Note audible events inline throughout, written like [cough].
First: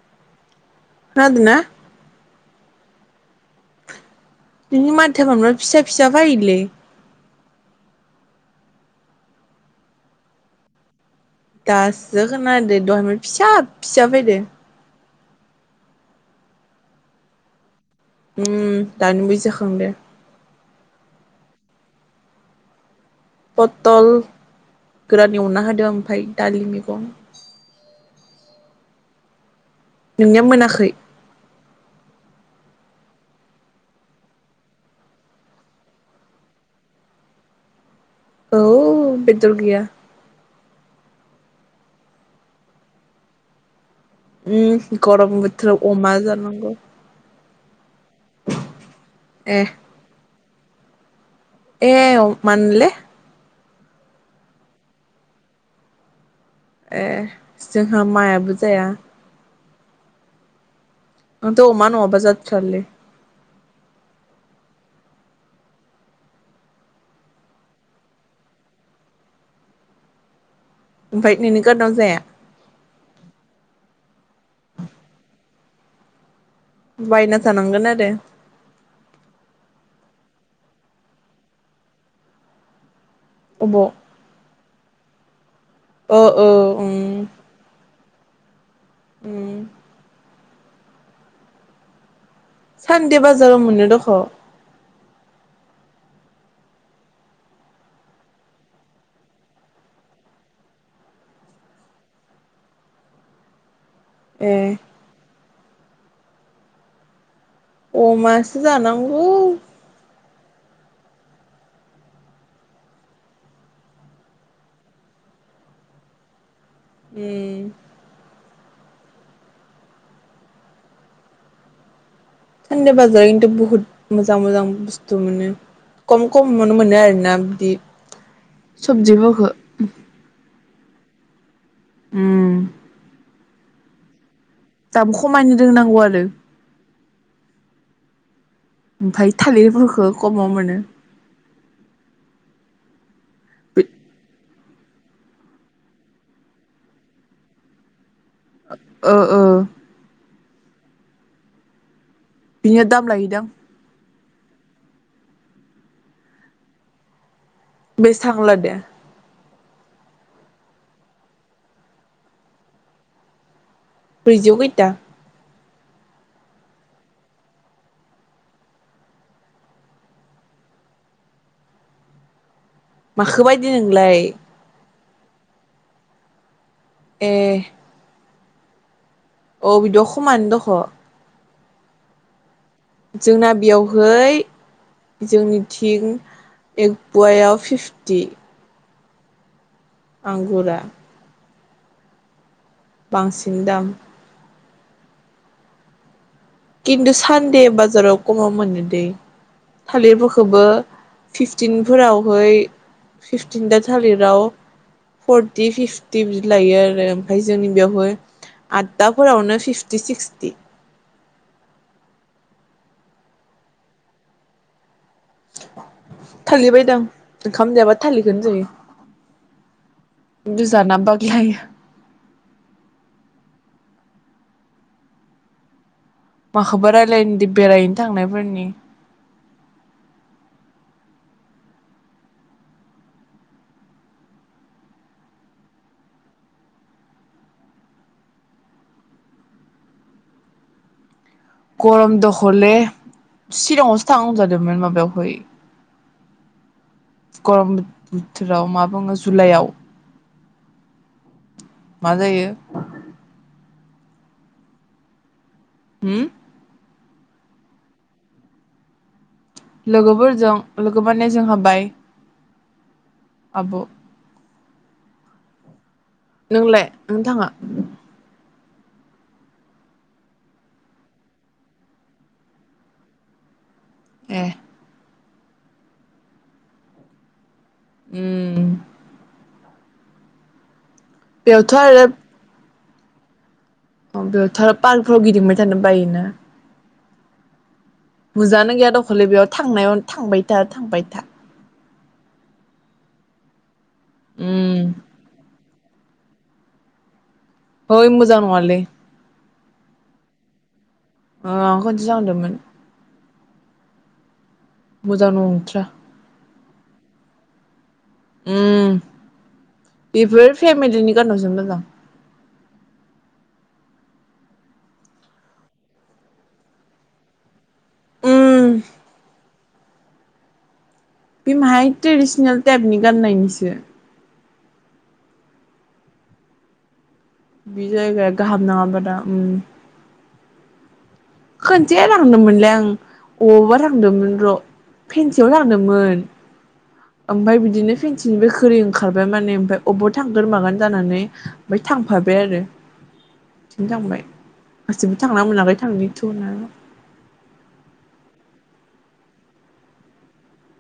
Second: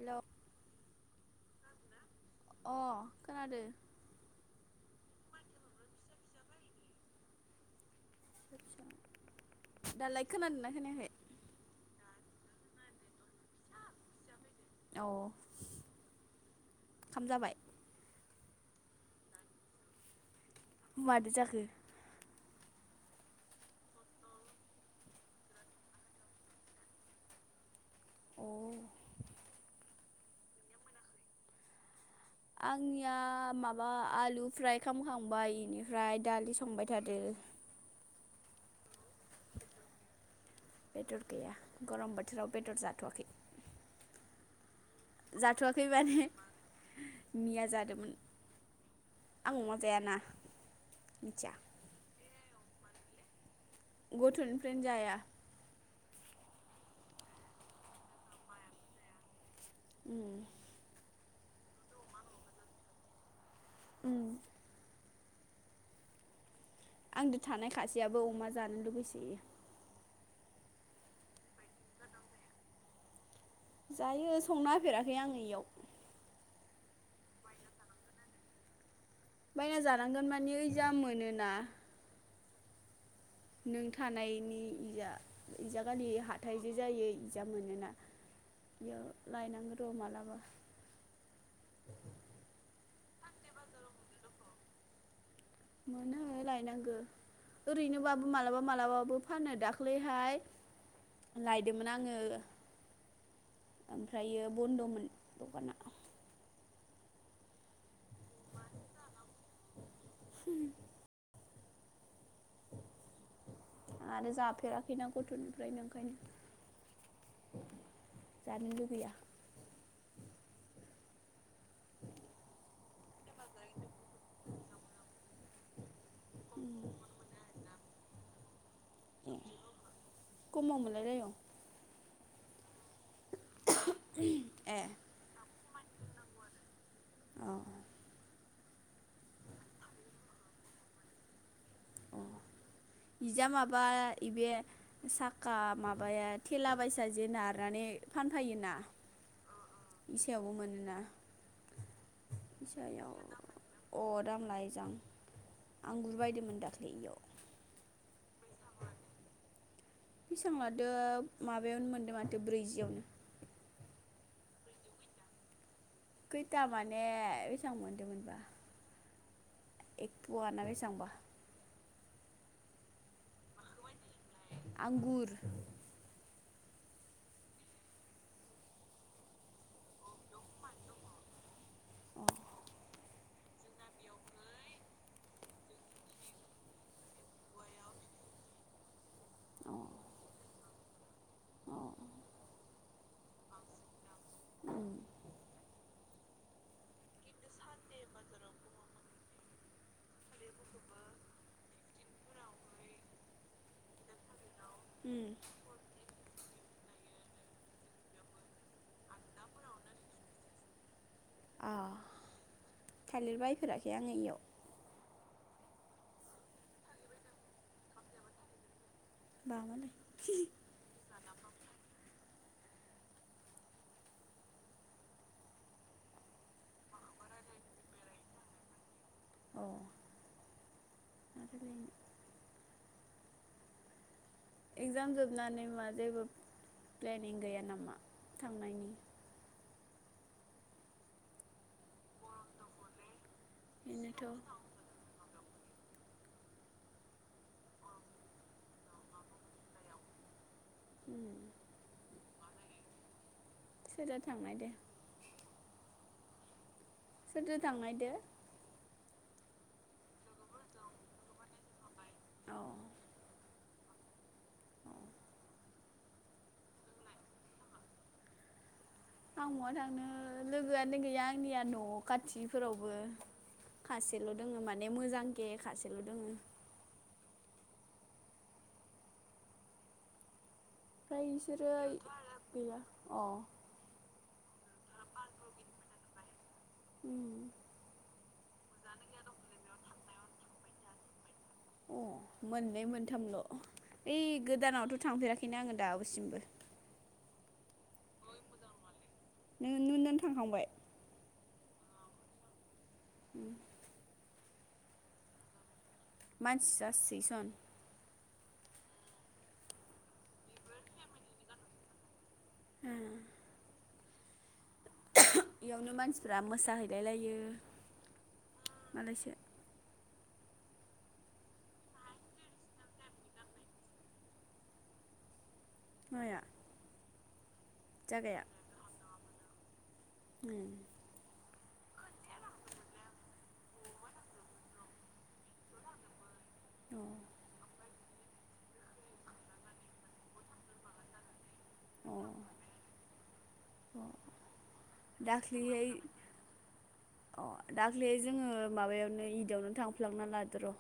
हेल खोनादोंना? अ खोनादों। नोंनि माथोआ मानोबा फिसा फिसा फैयोलै। दालाय खोनादों ना खोनायाखै? दासो खोनदों दहायनिफायनो फिसा फिसा फैदों। औ ओंखाम जाबाय? उम दानिबावैसो जाखांदों। मादो जाखो? पथल गोरान एवना होदों ओमफ्राय दालि मैगं। अ नोंनिया मोनाखै? आंनिया माबा आलु फ्राय खालामखांबाय बेनिफ्राय दालि संबाय थादों औ बेदर गैया। बेदर गैया गरम बोथोराव बेदर जाथ'वाखै। उम गरम बोथोराव जाथ'वाखै अमा माने जानांगौ। मिया जादोंमोन। आं अमा जायाना। मिथिया एव मानोले? गथ'निफ्रायनो जाया। ए जोंहा मायाबो जाया। उम आंथ' अमा नंङाबा जाथ्रालै। उम आंजों थानाय खासेयाबो अमा जानो लुुगैसोयो। ओमफ्राय नोंनि खारनाव जाया? जायो। संना होफेराखै आङो इयाव। बायना जानांगोन आरो। बायना जानांगोन मानि ओइजा मोनोना। नों अबाव थानायनि गैया इजा गालै ओ ओ हाथाइजो उम जायो इजा मोनोना बियो उम लायनांगोन र' मालाबा [inaudible] सानदे बाजाराव मोनो दख' मोनो लायनांगो ओरैनोबाबो मालाबा मालाबाबो फानो दाख्लैहाय लायदोंमोन आंङो ओमफ्रायो ए बन्द'मोन। दकाना अमासो जानांगौ [unintelligible] आरो जाफेराखैना गथ'निफ्रायनो ओंखायनो ए जानांगुबैया सानदे बाजाराव खिन्थु बुहुद मोजां मोजां बुस्थु मोनो खम खमावनो सबजि मावखो बेेलायाव उम [inaudible] दामो खमायनो रोंनांगौ आरो अ ओमफफ्राय थालिरफोरखौ खमाव मोनो। निजा माबा बे साखा माबाया थेला बसा जे नारनानै ओ ओ सेयावबो मोनोना बिनिया दाम लायोदां अ दाम लइजां आं गुबायदोंमोन दाख्लै बेयाव बेसे थांला दो बेसेबां लादो माबायावनो मोनदों माथो ब्रैजियावनो ब्रैजियाव गैता खैथा माने बेसेबां मोनदोंमोनबा एकफ'वाना बेसेबांबा माख बायदि नोंलाय? आंगुर ए अ बि द'खम आंनो दख' औ जोंना बेयावहै जोंनि थिं एक बवायाव फिफटि। अ आंगुरा। अ बांसिन दाम उम खिन्थु सानदे बाजाराव खमाव मोनो दै थालिरफोरखौबो फिफटिनफोरावहै फिफटिन दा थालिराव उम फर्टि फिफटि बिदि लायो आरो ओमफ्राय जोंनि बेयावहाय आददाफोरावनो फिफ्टि सिक्सटि। अ थालिर बायफेराखै आङो इयाव। थाललि बायदां ओंखाम जायाबा थाललिखौनो जायो। बा मालाय गोजान ना बागिहाय माखौबा रायलायनो दि बेरायहैनो थांनायफोरनि। औ। आरोलाय इगजाम जोबनानै मा जेबो प्लेनिं गैया नामा थांनायनि? गरम द हले चिराङावसो बेनोथ' थां जादोंमोन माबायावहाय गरम बोथोराव मा बुङो जुलाइआव। उम। मा जायो सोरजा थांनाय दे। हुम सोरदो थांनायदो? लोगोफोरजों लोगोमाने जोंहा बाय अ आब' नोंलाय नों थाङा? आं मवा थांनो लोगोआनो गैया आंनिया न' खाथिफोरावबो। खासेल ए दोङो माने मोजां केे खासेल दोङो। उम। फ्राय इसोरो बेयावथ' गैया। अ। अ बेयावथ' आरो पार्कफोराव गिदिंबाय थानो बायोना। उम। मोजाङानो गैया दखलै बेयाव थांनायाव थांबाय था थांबाय था। अ मोननै मोन्थामल'। ओइ उम गोदानावथ थांफेराखैनो आङो। दाबोसिमबो। होइ मोजां नङालै। नों नुनान‌ थांखांबाय? ओ आं खोनसे थांदोंमोन। उम। मोजां नंथ्रा। मानसि जासोयो सन। उम बेफोर फेमिलिनि गानावसो मोजां। उम। इयावनो मानसिफ्रा मोसाहैलाय लायो उम मालायसो। बे माहाय ट्रेडिसनेल टाइपनि गाननायनिसो। माया बे जायगाया गाहाम नाङाबादा ओम उम खोनसे लांदोंमोनलै आं अबावबा थांदोंमोन र फेनसियाव थांदोंमोन अ ओमफाय बिदिनो फिनसिनिबाय खोरै ओंखारबाय माने ओमफाय अबाव थांगोन मागोन जानानै ओमबाय थांफाबाय आरो थिं अ थांबाय गासिबो थांना मोनाखै दाख्लैहाय थांनि थौना अ दाख्लै जोंङो माबायावनो इदावनो थांफ्लांना लादो र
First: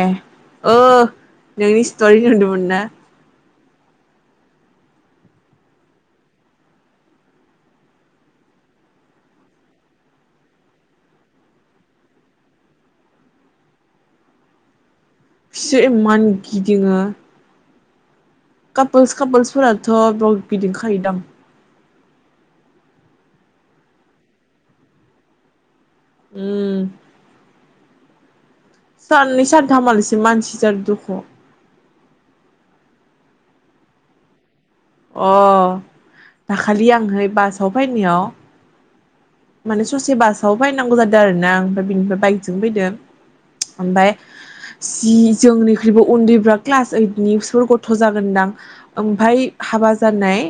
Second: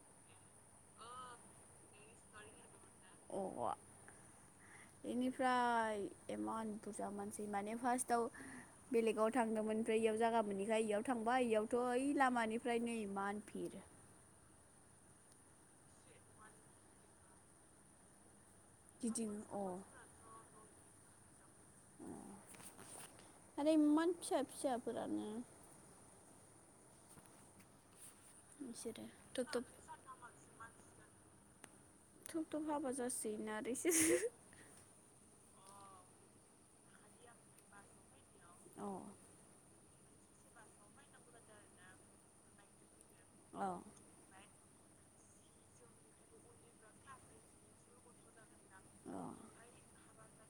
एह ओ नोंनि स्टरिखो नुदोमोन ना अबआ बेनिफ्राय इमान बुरजा मानसि माने फार्स्टआव बेलेगाव थांदोंमोन ओमफ्राय इयाव जागा मोनिखाय इयाव थांबाय इयावथ ओइ लामानिफ्रायनो इमान भिर फिसोर इमान गिदिङो कापोल्स गिदिङो अ कापोल्सफोराथ ब गिदिं सैदाम आरो इमान फिसा फिसाफोरानो उम बिसोरो साननै थब थब सानथाम मालिसिम मानसि जार दुख [unintelligible] थब थब हाबा जासोन आरो इसोर अ दाखालि आंहै बासाव फैनायाव माने ससे बासाव फायनांगौ जादों आरोना ओमफ्राय बिनिफ्राय बाइकजों फैदों अ अ ओमफाय जि जोंनिख्रुइबो उन्दैब्रा क्लास ओइदनिसो गथ जागोनदां अ ओमफाय हाबा जानाय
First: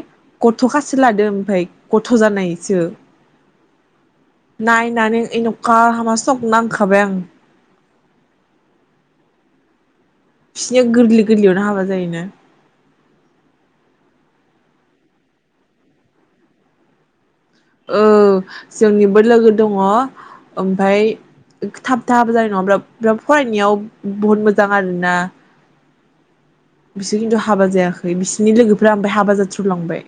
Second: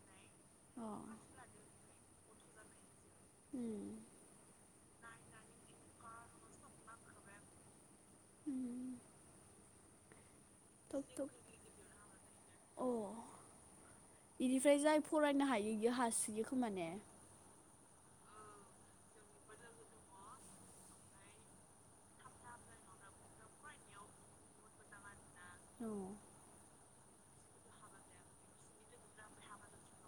गथ अ खासस लादो ओमफाय गथ थ जानायसो उम नायनानै एनखा हामा सख नांखाबाय आं उम बिसोरनिया थब गोरलै थब गोरलैयावनो हाबा जायोना बेनिफ्राय जाय फरायनो हायो इयो हासोयो खोमान ने औ जोंनिबो लोगो दंङ ओमफाय थाब थाब जानाय नङाब्रा फ्राय फरायनायाव बहुद मोजां आरोना बिसोर खिन्थु हाबा जायाखै बिसोरनि लोगोफ्रा ओमफ्राय हाबा जाजोबलांबाय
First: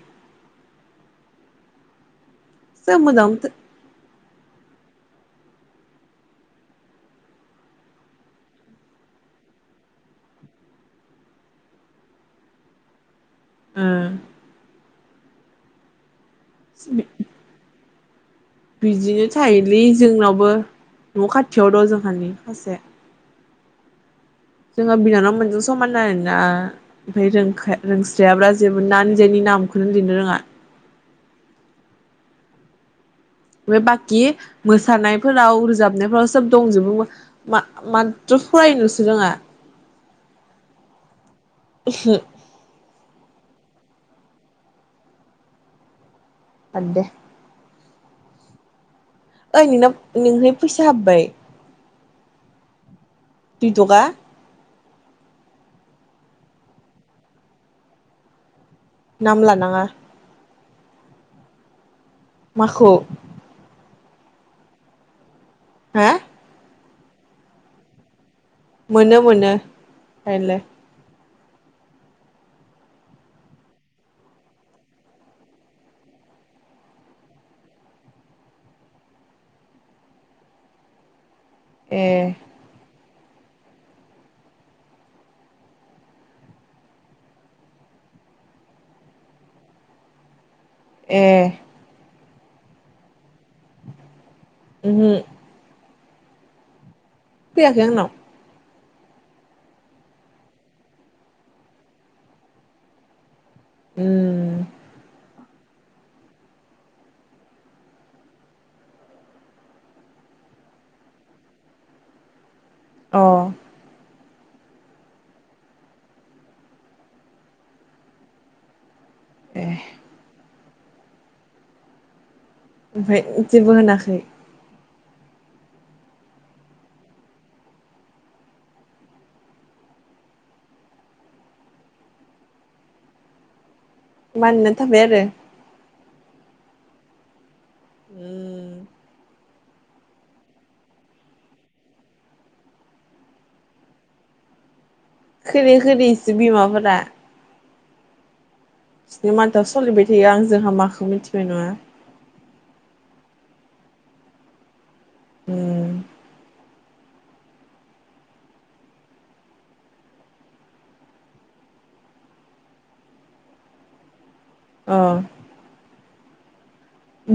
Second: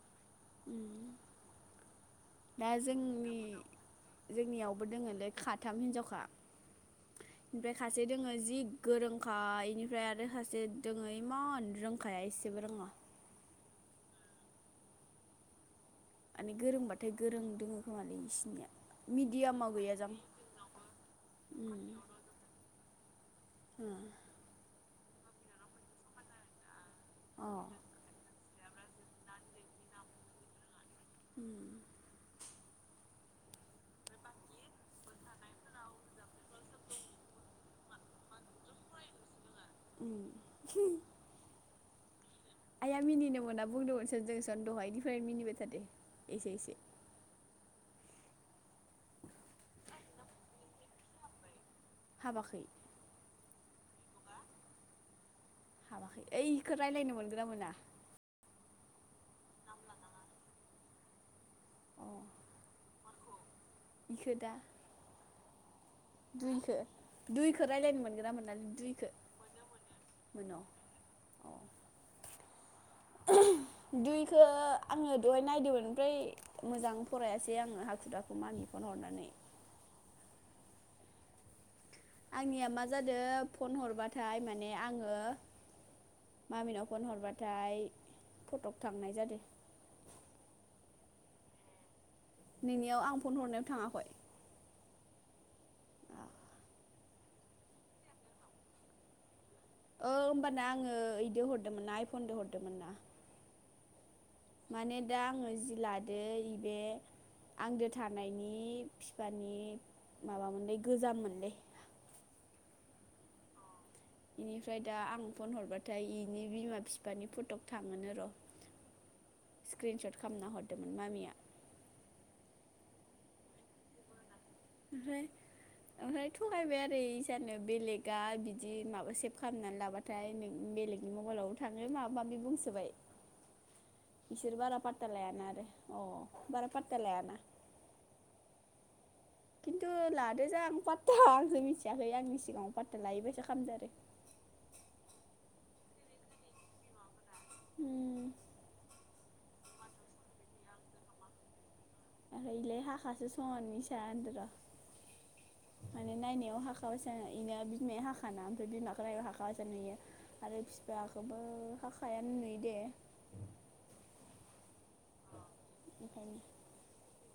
उम दा जों मोजां जोंनि ओ जोंनियावबो दंङो खाथाम हिनजावखा ओमफ्राय खासे दोंङो जि गोरोंखा एनिफ्राय आरो खासे दंङो इमान रोंखाया एसेबो रोंङा उम माने गोरोंबाथाय गोरों दंङ [unintelligible] बिदिनो थायोलै जोंनावबो न' खाथियाव दं जोंहानि सासे। उम जोंहा बिनानाव मोनजों समान आरोना। ओमफ्राय ओ अ रोंखा रोंस्रायाब्रा। जेबो नान जोंनि नामखौनो लिरनो रोङा। उम बे बाखि मोसानायफोराव रोजाबनायफोराव सोब दंजोबो मो मा माथ्र' फरायनोल'सो रोङा। उम उमहु आइया मिनिनो मोना बुंदोंमोनसन जोंसन दहायनिफ्राय मिनिबाय थादो। एसे एसे बाद दे ओइ नोंनाव नोंहोय फैसा हाबबाय? हाबाखै। दुइ थखा। ओइखौ रायज्लायनो मोनगोना मोना? नाम लानाङा। माखौ? बिखो दा। हा दुइखो। दुइखो रायलायनो मोनगोनना मोन मोनो मोनो मोन' रायलाय। दुइखो आङो दहाय नायदोमोन ओमफ्राय मोजां फरायासै आङो हाखु दाखु मामि फन हरनानै। ए। जादो, फन हरबाथाय माने आङो मामिनाव फन हरबाथाय फटग थांनाय जादो। ए। नोंनियाव आं फन हरनायाव थाङाखय? [unintelligible] फैयाखै आंनाव। ओ होमबाना आङो ओइदो हरदोमोनना आइफनदो हरदोमोनना। उम माने दा आङो जि लादो इबे आंदो थानायनि फिफानि माबा मोनलै गोजाम मोनलै। अह। इनिफ्राय दा आं फ'न हरबाथाय इनि बिमा फिफानि फट'क थाङो नोर'। ए स्क्रिनसट खामना हद मामिया। ओमफाय जेबो होनाखै? ओमफ्राय ओमफ्राय थगायबाय आरो इसानो बेलेगा बिदि माबा सेभ खालामनानै लाबाथाय नों बेलेगनि मबाइलावबो थाङो माबा माबि बुंसोबाय। इसोर मानिना बारा थाबाय पात्ता लायाना आरो अ बारा पात्ता लायाना। [unintelligible] किन्तु लादो जां पात्ता आंसो मिथियाखै आंनि सिगाङाव पात्ता लायैबायसा खामदो आरो। खोरि खरियैसो बिमाफोरा। हम। बि मानताव सलिबाय थायो आंजों हामाखौ मिनथिनाय नङा। आरो इलाय हाखासं इसा होनदोबा उम माने नायनायाव हाख खा बायसा इना बिमाया हाखाना ओमफाय बिमाखो नायबा हाखा बायसा नुयो आरो बिफायाखोबो हाखायानो नुयो दे। ओं ओंखायनो।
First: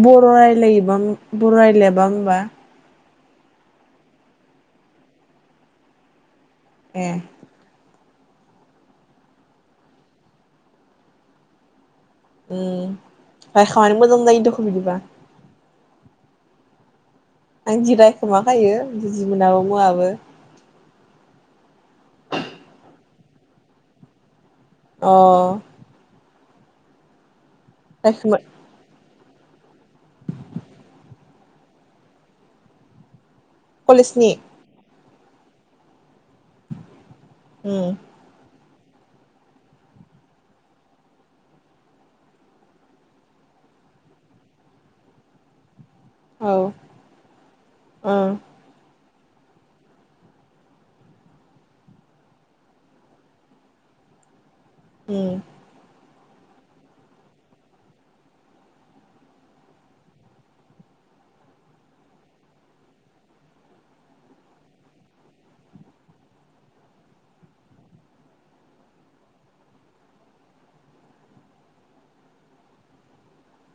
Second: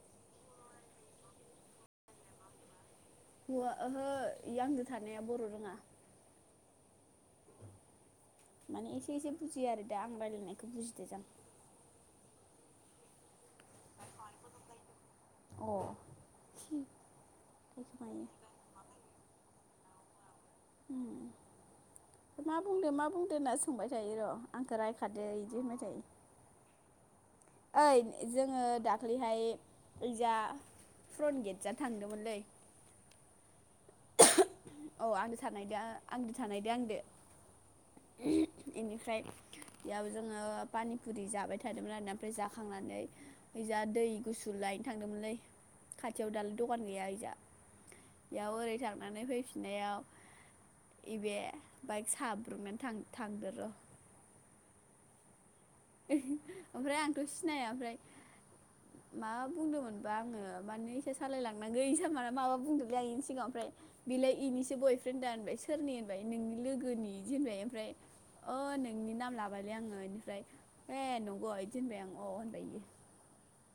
बर' रायलायोबा बर' रायलायाबा ओमबा? हुवा ओहो इ आंदो थानाया बर' रोङा। ए। माने एसे एसे बुजियो आरो दा आं रायलायनायखो बुजिदो जां। ओ रायखोमानो मोजां जायो दख' बिदिबा। अ। आं जि रायखोमायो रायखोमाबायो। जिमुनाबो मुवाबो। मा बुंदो मा बुंदो होनना सोंबाय थायो र' आंखौ अ रायखादो इदि होनबाय थायो। ओइ रायखोमा जोङो दाख दाखलिहाय ओइजा फुरन गेट जा‌ थांदोंमोनलै कलेजनि औ आंदो थानायदो आंदो थानायदो आंदो ए इनिफ्राय इयाव जोंङो पानिफुरि जाबाय थादोंमोन आरो ओमफ्राय जाखांनानै इजा दै गुसु लायनो थांदोंमोनलै खाथियाव दालाय औ दखान गैया इजा ओ बेयाव ओरै थांनानै फैफिननायाव इबे बाइक साब्र'नानै थांदो र' ए ओमफ्राय आंथ' सिनाया ओमफ्राय मा बुंदोंमोनबा आंङो मानो इसा सालायलांनांगो इसा मा-माबा बुंदोंलै आं इनि सिगांङाव ओमफ्राय बेलाय इनिसो बयफ्रेन्ड दा होनबाय सोरनि होनबाय नोंनि लोगोनि बिदि होनबाय ओमफ्राय अ नोंनि नाम लाबायलै आंङो इनिफ्राय ए नंग' इदि ओनबाय आं अ होनबाय इयो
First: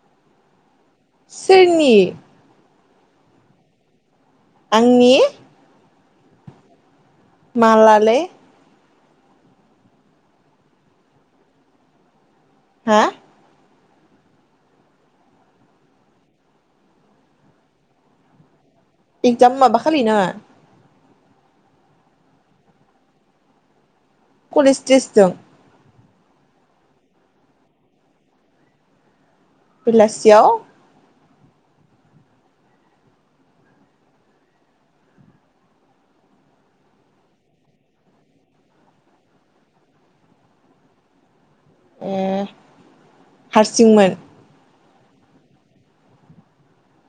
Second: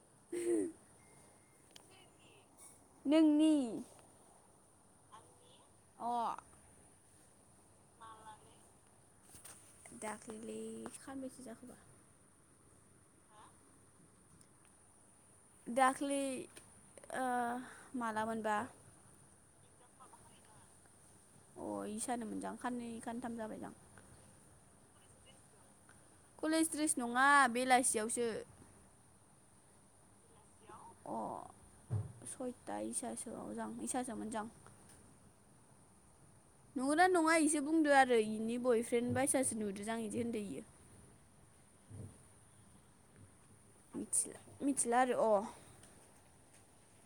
[unintelligible] सोरनि नोंनि आंनि अ मालालै? दाख्लैलै सानबैसो जाखोबा हा दाखलै ओ माला मोनबा एकजाम माबाखालि ना अ इसानो मोनजां खाननै खानथाम जाबायदां कलेज द्रेस जों कलेज द्रेस नङा बेलासियावसो बेलासियाव अ सयथा इसासोआव जां इसासोमोनजां नंगौना नङा इसो बुंदो आरो इनि बयफ्रेन्ड बायसासो नुदो जां इदि होनदों इयो अ हारसिंमोन थिला आरो अ